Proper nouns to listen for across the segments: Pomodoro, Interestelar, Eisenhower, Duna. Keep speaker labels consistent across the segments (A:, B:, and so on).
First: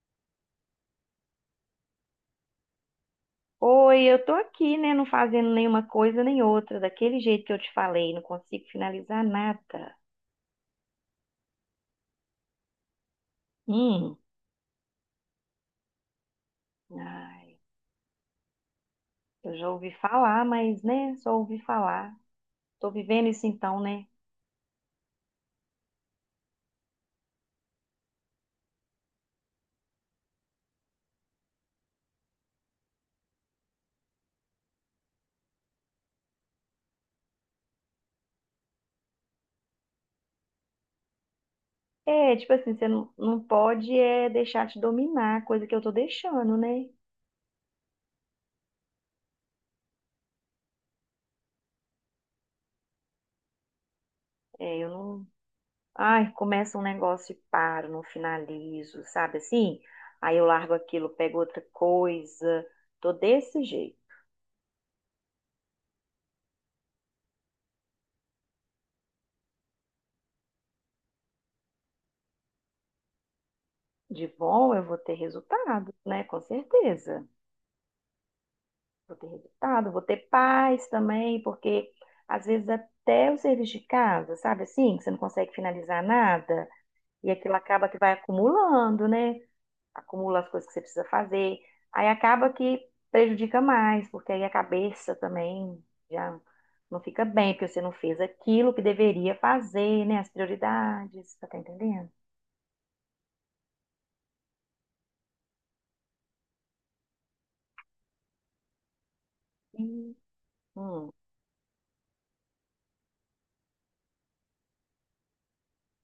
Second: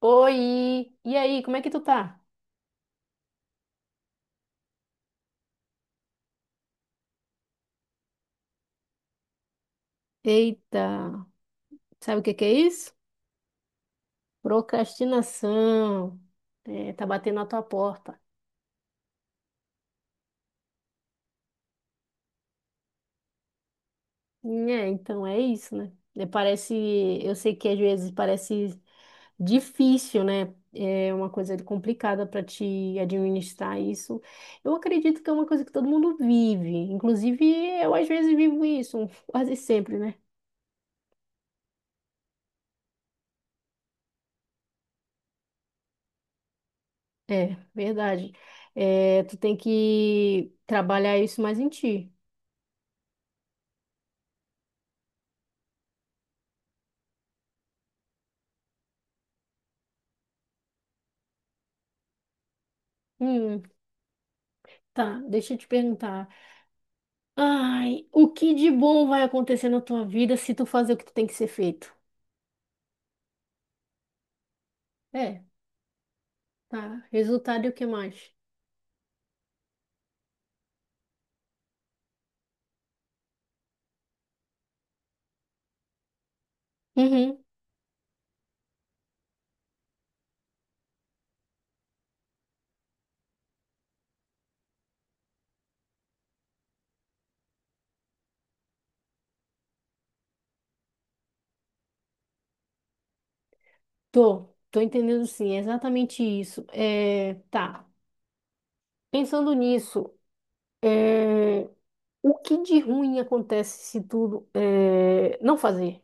A: Oi! E aí, como é que tu tá?
B: Oi, eu tô aqui, né? Não fazendo nenhuma coisa nem outra, daquele jeito que eu te falei, não consigo finalizar nada.
A: Eita, sabe o que que é isso?
B: Hum,
A: Procrastinação. É, tá batendo na
B: ai,
A: tua porta.
B: eu já ouvi falar, mas, né, só ouvi falar. Tô vivendo isso então, né?
A: É, então é isso, né? Eu sei que às vezes parece difícil, né? É uma coisa complicada para te administrar isso. Eu acredito que é uma coisa que todo mundo vive. Inclusive, eu às vezes vivo isso, quase sempre, né?
B: É, tipo assim, você não pode é deixar te dominar, coisa que eu tô deixando, né?
A: É, verdade. É, tu tem que trabalhar isso mais em ti.
B: É, eu não. Ai, começa um negócio e paro, não finalizo, sabe assim? Aí eu largo aquilo, pego outra coisa, tô
A: Hum,
B: desse jeito.
A: tá, deixa eu te perguntar. Ai, o que de bom vai acontecer na tua vida se tu fazer o que tu tem que ser feito?
B: De bom, eu vou ter
A: É,
B: resultado, né? Com
A: tá.
B: certeza.
A: Resultado e o que mais?
B: Vou ter resultado, vou ter paz também, porque às vezes até o serviço de casa, sabe assim, que você não consegue finalizar nada, e
A: Uhum,
B: aquilo acaba que vai acumulando, né? Acumula as coisas que você precisa fazer. Aí acaba que prejudica mais, porque aí a cabeça também já não fica bem, porque você não fez aquilo que deveria fazer, né? As prioridades, tá entendendo?
A: tô, tô entendendo sim, é exatamente isso. É, tá. Pensando nisso,
B: Sim.
A: é, o que de ruim acontece se não fazer?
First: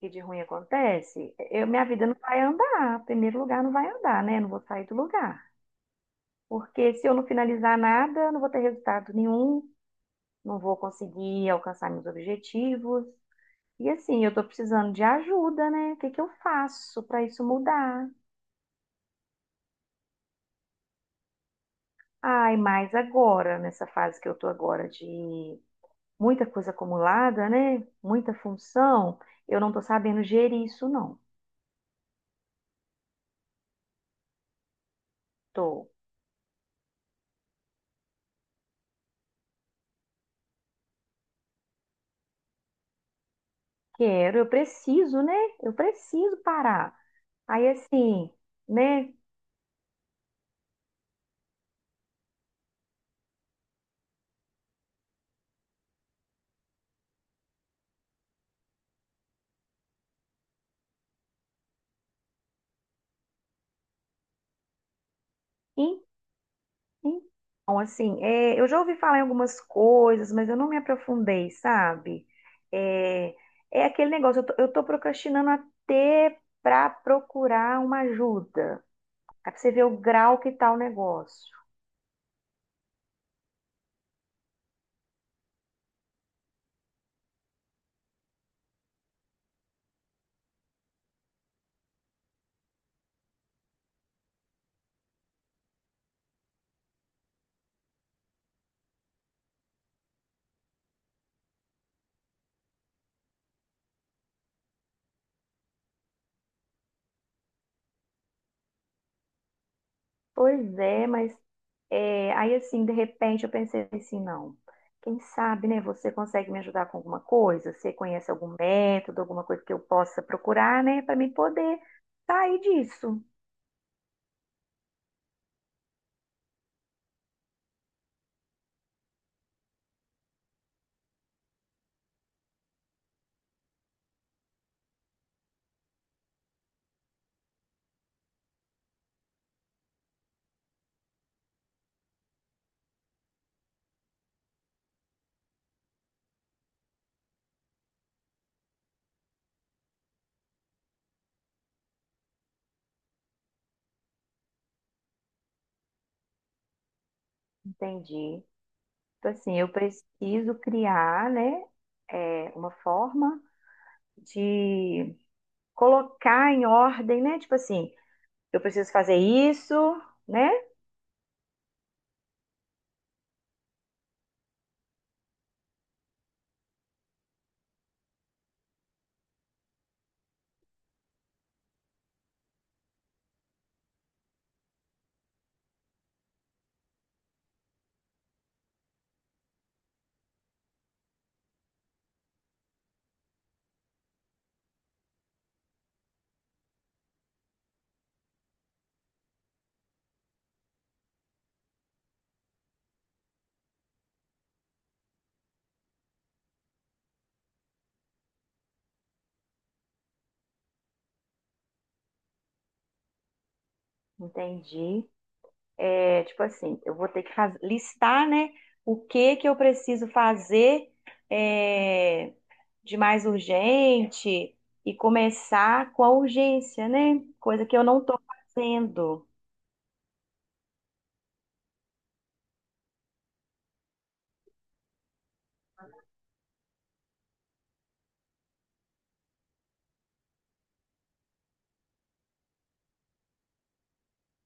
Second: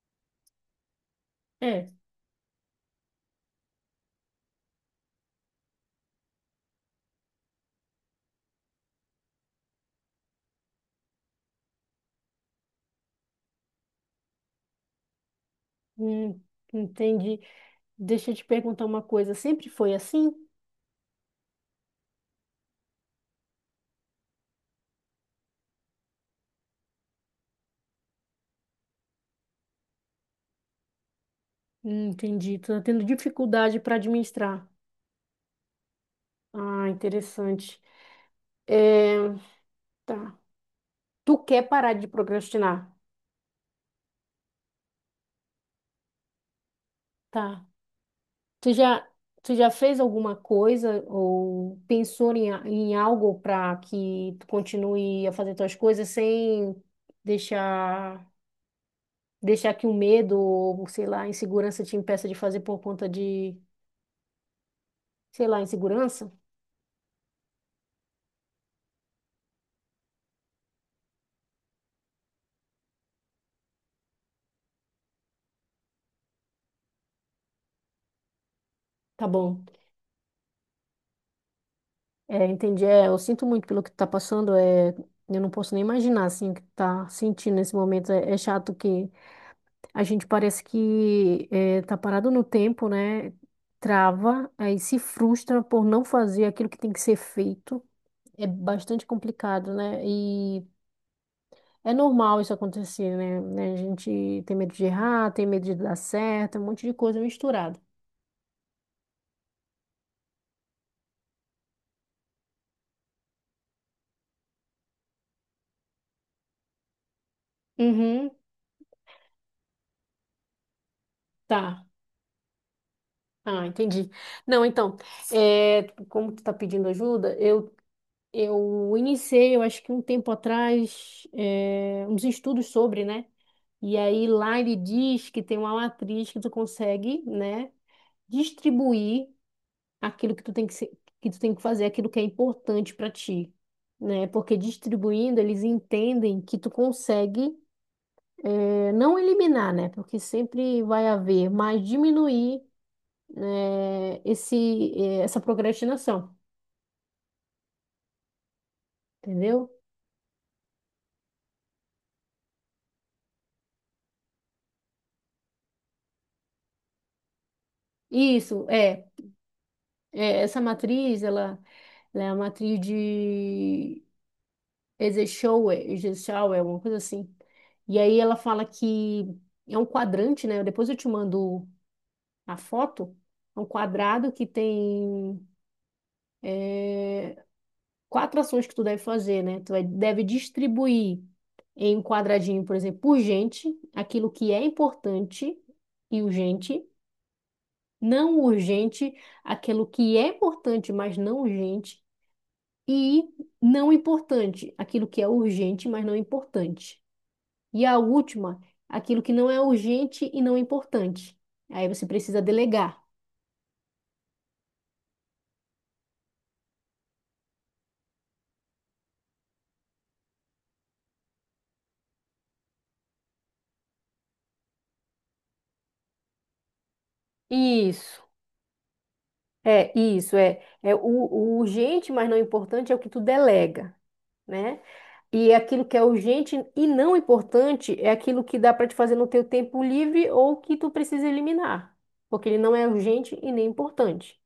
B: Que de ruim acontece, minha
A: É,
B: vida não vai andar. Em primeiro lugar, não vai andar, né? Não vou sair do lugar. Porque se eu não finalizar nada, não vou ter resultado nenhum, não vou conseguir alcançar meus objetivos. E assim, eu tô precisando de ajuda, né? O que que eu
A: hum,
B: faço para
A: entendi.
B: isso mudar?
A: Deixa eu te perguntar uma coisa, sempre foi assim?
B: Ai, mais agora, nessa fase que eu tô agora de muita coisa acumulada, né? Muita função, eu não tô sabendo gerir isso, não.
A: Entendi, tô tendo dificuldade para administrar.
B: Tô.
A: Ah, interessante. É, tá. Tu quer parar de procrastinar?
B: Quero, eu preciso, né? Eu preciso parar.
A: Tá.
B: Aí assim,
A: Tu já,
B: né?
A: tu já fez alguma coisa ou pensou em, em algo para que tu continue a fazer tuas coisas sem deixar, deixar que o medo ou, sei lá, a insegurança te impeça de fazer por conta de, sei lá, insegurança?
B: Então, assim, eu já ouvi falar em algumas coisas, mas eu não me aprofundei, sabe? É, é aquele negócio, eu tô procrastinando até pra procurar uma ajuda.
A: Tá
B: Aí pra
A: bom.
B: você ver o grau que tá o negócio.
A: É, entendi. É, eu sinto muito pelo que tu tá passando. É, eu não posso nem imaginar, assim, o que tu tá sentindo nesse momento. É, é chato que a gente parece que tá parado no tempo, né? Trava, aí se frustra por não fazer aquilo que tem que ser feito. É bastante complicado, né? E é normal isso acontecer, né? Né? A gente tem medo de errar, tem medo de dar certo, um monte de coisa misturada.
B: Pois é, mas é, aí assim, de repente eu pensei assim, não. Quem sabe, né? Você consegue me ajudar com alguma coisa? Você
A: Uhum,
B: conhece algum método, alguma coisa que eu possa procurar, né? Pra mim poder
A: tá.
B: sair disso.
A: Ah, entendi. Não, então, é como tu tá pedindo ajuda, eu iniciei, eu acho que um tempo atrás, uns estudos sobre, né? E aí lá ele diz que tem uma matriz que tu consegue, né, distribuir aquilo que tu tem que ser, que tu tem que fazer, aquilo que é importante para ti, né? Porque distribuindo eles entendem que tu consegue não eliminar, né? Porque sempre vai haver, mas diminuir essa procrastinação,
B: Entendi. Tipo assim, eu
A: entendeu?
B: preciso criar, né, uma forma de colocar em ordem, né? Tipo assim, eu
A: Isso
B: preciso
A: é,
B: fazer isso,
A: é
B: né?
A: essa matriz, ela é a matriz de Eisenhower, uma coisa assim. E aí ela fala que é um quadrante, né? Depois eu te mando a foto. É um quadrado que tem quatro ações que tu deve fazer, né? Deve distribuir em um quadradinho, por exemplo, urgente, aquilo que é importante e urgente, não urgente, aquilo que é importante, mas não urgente, e não importante, aquilo que é urgente, mas não importante. E a última, aquilo que não é urgente e não importante. Aí você precisa delegar.
B: Entendi. É, tipo assim, eu vou ter que listar, né, o que que eu preciso fazer é, de mais urgente e começar com a urgência, né? Coisa que eu não estou
A: Isso,
B: fazendo.
A: o urgente, mas não importante é o que tu delega, né? E é aquilo que é urgente e não importante é aquilo que dá para te fazer no teu tempo livre ou que tu precisa eliminar, porque ele não é urgente e nem importante.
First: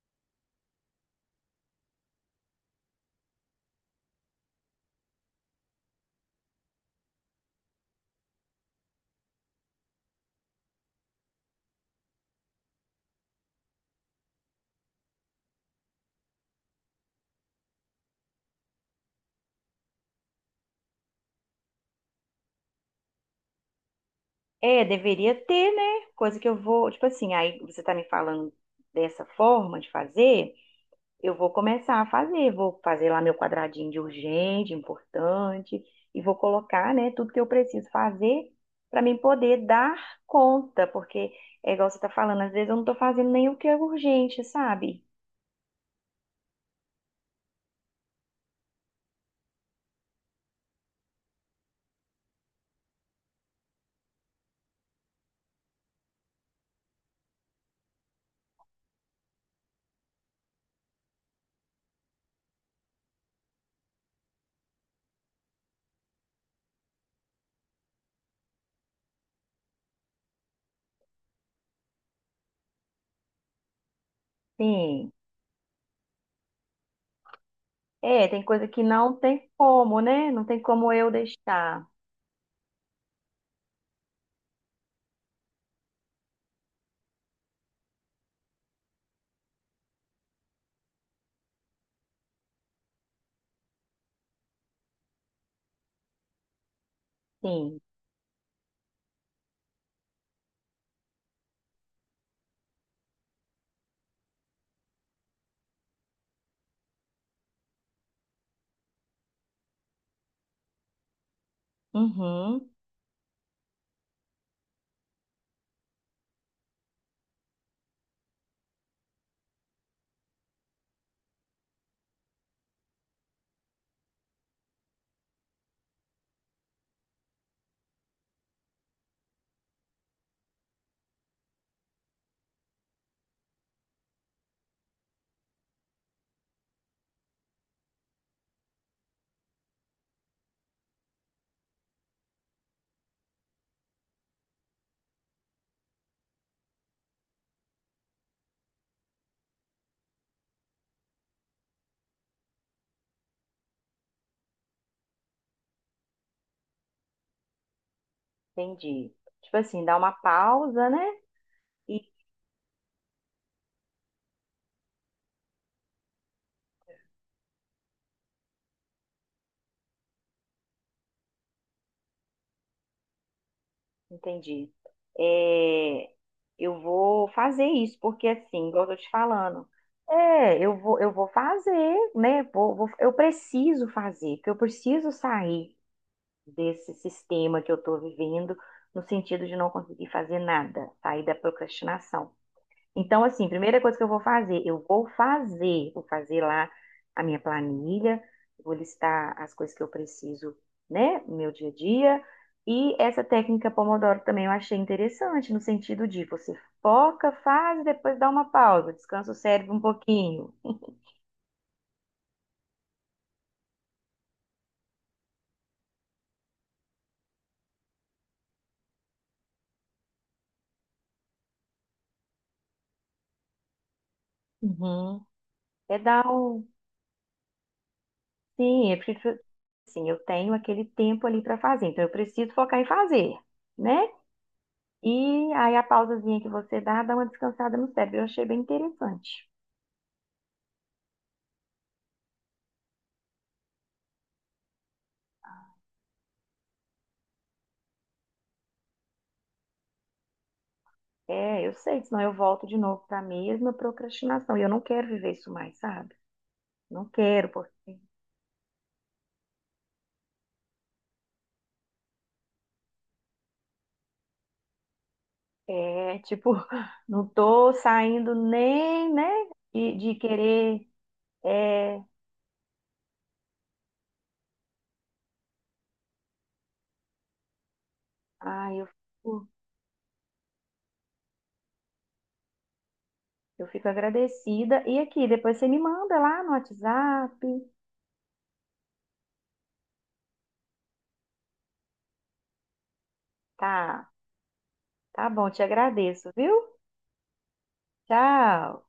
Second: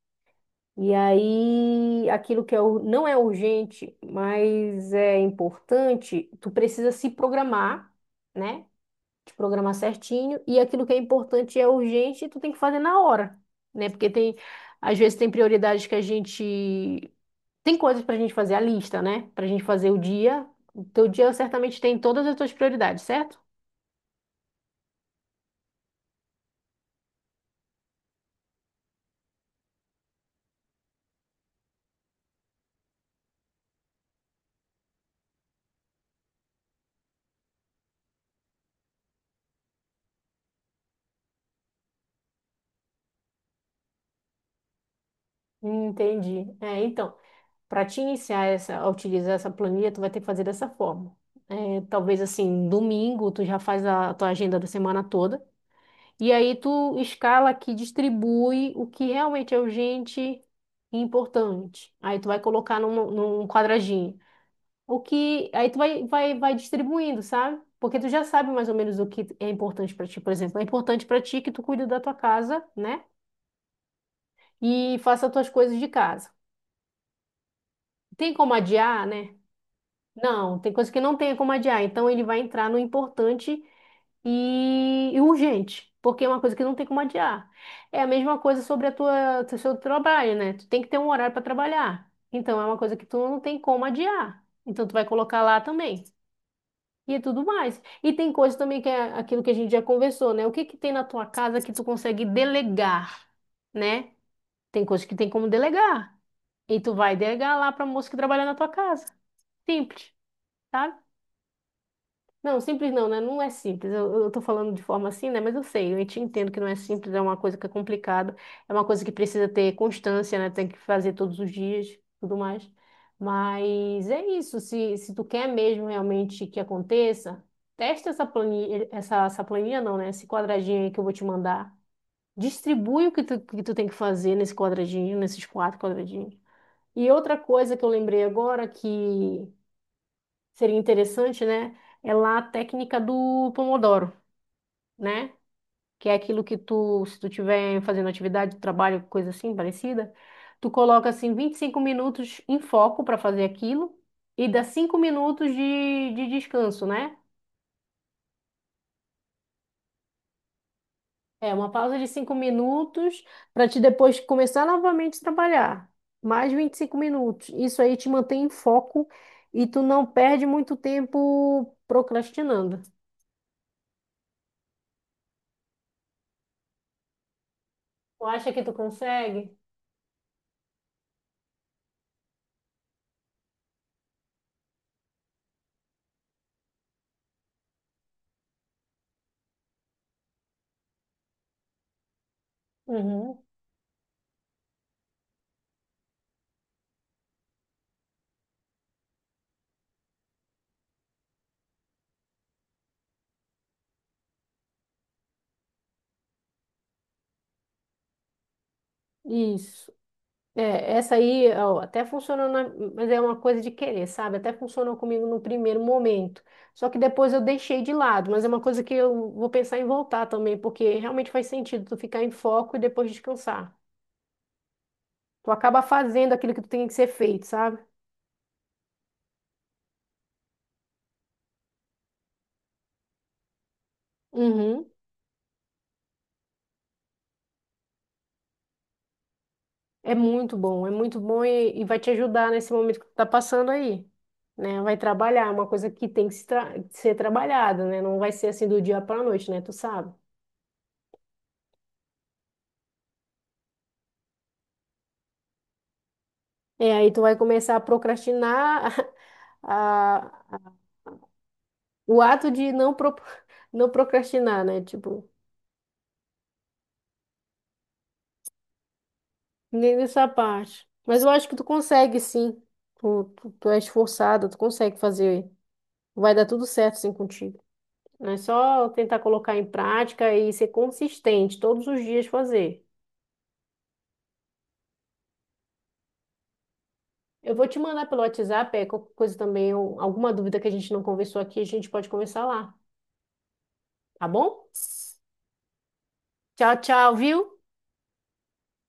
A: E aí, aquilo que não é urgente, mas é importante, tu precisa se programar, né? Te programar certinho e aquilo que é importante e é urgente, tu tem que fazer na hora, né? Porque tem, às vezes tem prioridades que a gente tem coisas pra gente fazer a lista, né? Pra gente fazer o dia. O teu dia certamente tem todas as tuas prioridades, certo?
B: É, deveria ter, né? Coisa que eu vou, tipo assim, aí você tá me falando dessa forma de fazer, eu vou começar a fazer, vou fazer lá meu quadradinho de urgente, importante, e vou colocar, né, tudo que eu preciso fazer para mim poder dar conta, porque é igual você tá falando, às vezes eu não tô fazendo nem o que é urgente, sabe?
A: Entendi. É, então, para te iniciar a utilizar essa planilha, tu vai ter que fazer dessa forma. É, talvez assim, domingo tu já faz a tua agenda da semana toda. E aí tu escala aqui, distribui o que realmente é urgente e importante. Aí tu vai colocar num quadradinho. O que aí tu vai distribuindo, sabe? Porque tu já sabe mais ou menos o que é importante pra ti. Por exemplo, é importante pra ti que tu cuide da tua casa, né? E
B: Sim.
A: faça as tuas coisas de casa.
B: É,
A: Tem
B: tem
A: como
B: coisa que
A: adiar,
B: não
A: né?
B: tem como, né? Não
A: Não,
B: tem
A: tem coisa
B: como
A: que
B: eu
A: não tem como adiar.
B: deixar.
A: Então ele vai entrar no importante e urgente, porque é uma coisa que não tem como adiar. É a mesma coisa sobre o seu trabalho, né? Tu tem que ter um horário para trabalhar. Então é uma coisa que tu não tem como adiar. Então tu vai colocar lá também. E é tudo mais.
B: Sim.
A: E tem coisa também que é aquilo que a gente já conversou, né? O que que tem na tua casa que tu consegue delegar, né? Tem coisa que tem como delegar. E tu vai delegar lá para moça que trabalha na tua casa. Simples, sabe? Não,
B: Uhum.
A: simples não, né? Não é simples. Eu tô falando de forma assim, né? Mas eu sei, eu te entendo que não é simples, é uma coisa que é complicada, é uma coisa que precisa ter constância, né? Tem que fazer todos os dias, tudo mais. Mas é isso, se tu quer mesmo realmente que aconteça, testa essa planilha, essa planilha não, né? Esse quadradinho aí que eu vou te mandar. Distribui que tu tem que fazer nesse quadradinho, nesses quatro quadradinhos. E outra coisa que eu lembrei agora que seria interessante, né? É lá a técnica do Pomodoro, né? Que é aquilo que tu, se tu tiver fazendo atividade, trabalho, coisa assim, parecida, tu coloca assim 25 minutos em foco para fazer aquilo e dá 5 minutos de descanso, né?
B: Entendi. Tipo assim, dá uma pausa, né?
A: É uma pausa de 5 minutos para te depois começar novamente a trabalhar. Mais 25 minutos. Isso aí te mantém em foco e tu não perde muito tempo procrastinando.
B: Entendi. É, eu vou fazer isso,
A: Tu
B: porque
A: acha que
B: assim,
A: tu
B: igual eu tô te
A: consegue?
B: falando, é, eu vou fazer, né? Eu preciso fazer, porque eu preciso sair desse sistema que eu tô vivendo, no sentido de não conseguir fazer nada, sair da procrastinação. Então,
A: Uhum.
B: assim, primeira coisa que eu vou fazer, vou fazer lá a minha planilha, vou listar as coisas que eu preciso, né, no meu dia a dia. E essa técnica Pomodoro também eu achei interessante, no sentido de você foca, faz, depois dá uma pausa, descansa o cérebro um
A: Isso.
B: pouquinho.
A: É, essa aí ó, até funcionou, mas é uma coisa de querer, sabe? Até funcionou comigo no primeiro momento. Só que depois eu deixei de lado, mas é uma coisa que eu vou pensar em voltar também, porque realmente faz sentido tu ficar em foco e depois descansar.
B: Uhum.
A: Tu acaba
B: É dar
A: fazendo aquilo que
B: um.
A: tu tem que ser feito, sabe?
B: Sim, é porque, assim, eu tenho aquele tempo ali para fazer, então eu preciso focar em fazer, né?
A: Uhum.
B: E aí a pausazinha que você dá, dá uma descansada no cérebro. Eu achei bem interessante.
A: É muito bom, e vai te ajudar nesse momento que tu tá passando aí, né? Vai trabalhar, é uma coisa que tem que se tra- ser trabalhada, né? Não vai ser assim do dia pra noite, né? Tu sabe?
B: É, eu sei, senão eu volto de novo para a mesma procrastinação. E eu não quero viver isso mais, sabe?
A: É,
B: Não
A: aí tu vai
B: quero,
A: começar a
B: porque
A: procrastinar a, a- o ato de não procrastinar, né? Tipo,
B: é tipo, não tô saindo nem, né,
A: nem
B: de
A: nessa parte.
B: querer.
A: Mas eu acho que tu
B: É,
A: consegue, sim. Tu é esforçada, tu consegue fazer. Vai dar tudo certo, sim, contigo. É
B: ai,
A: só tentar colocar em prática e ser consistente, todos os dias fazer.
B: eu fico agradecida. E aqui, depois você me manda lá no
A: Eu
B: WhatsApp.
A: vou te mandar pelo WhatsApp, é, qualquer coisa também, ou alguma dúvida que a gente não conversou aqui, a gente pode conversar lá,
B: Tá,
A: tá bom?
B: tá bom, te agradeço, viu?
A: Tchau, tchau, viu?
B: Tchau.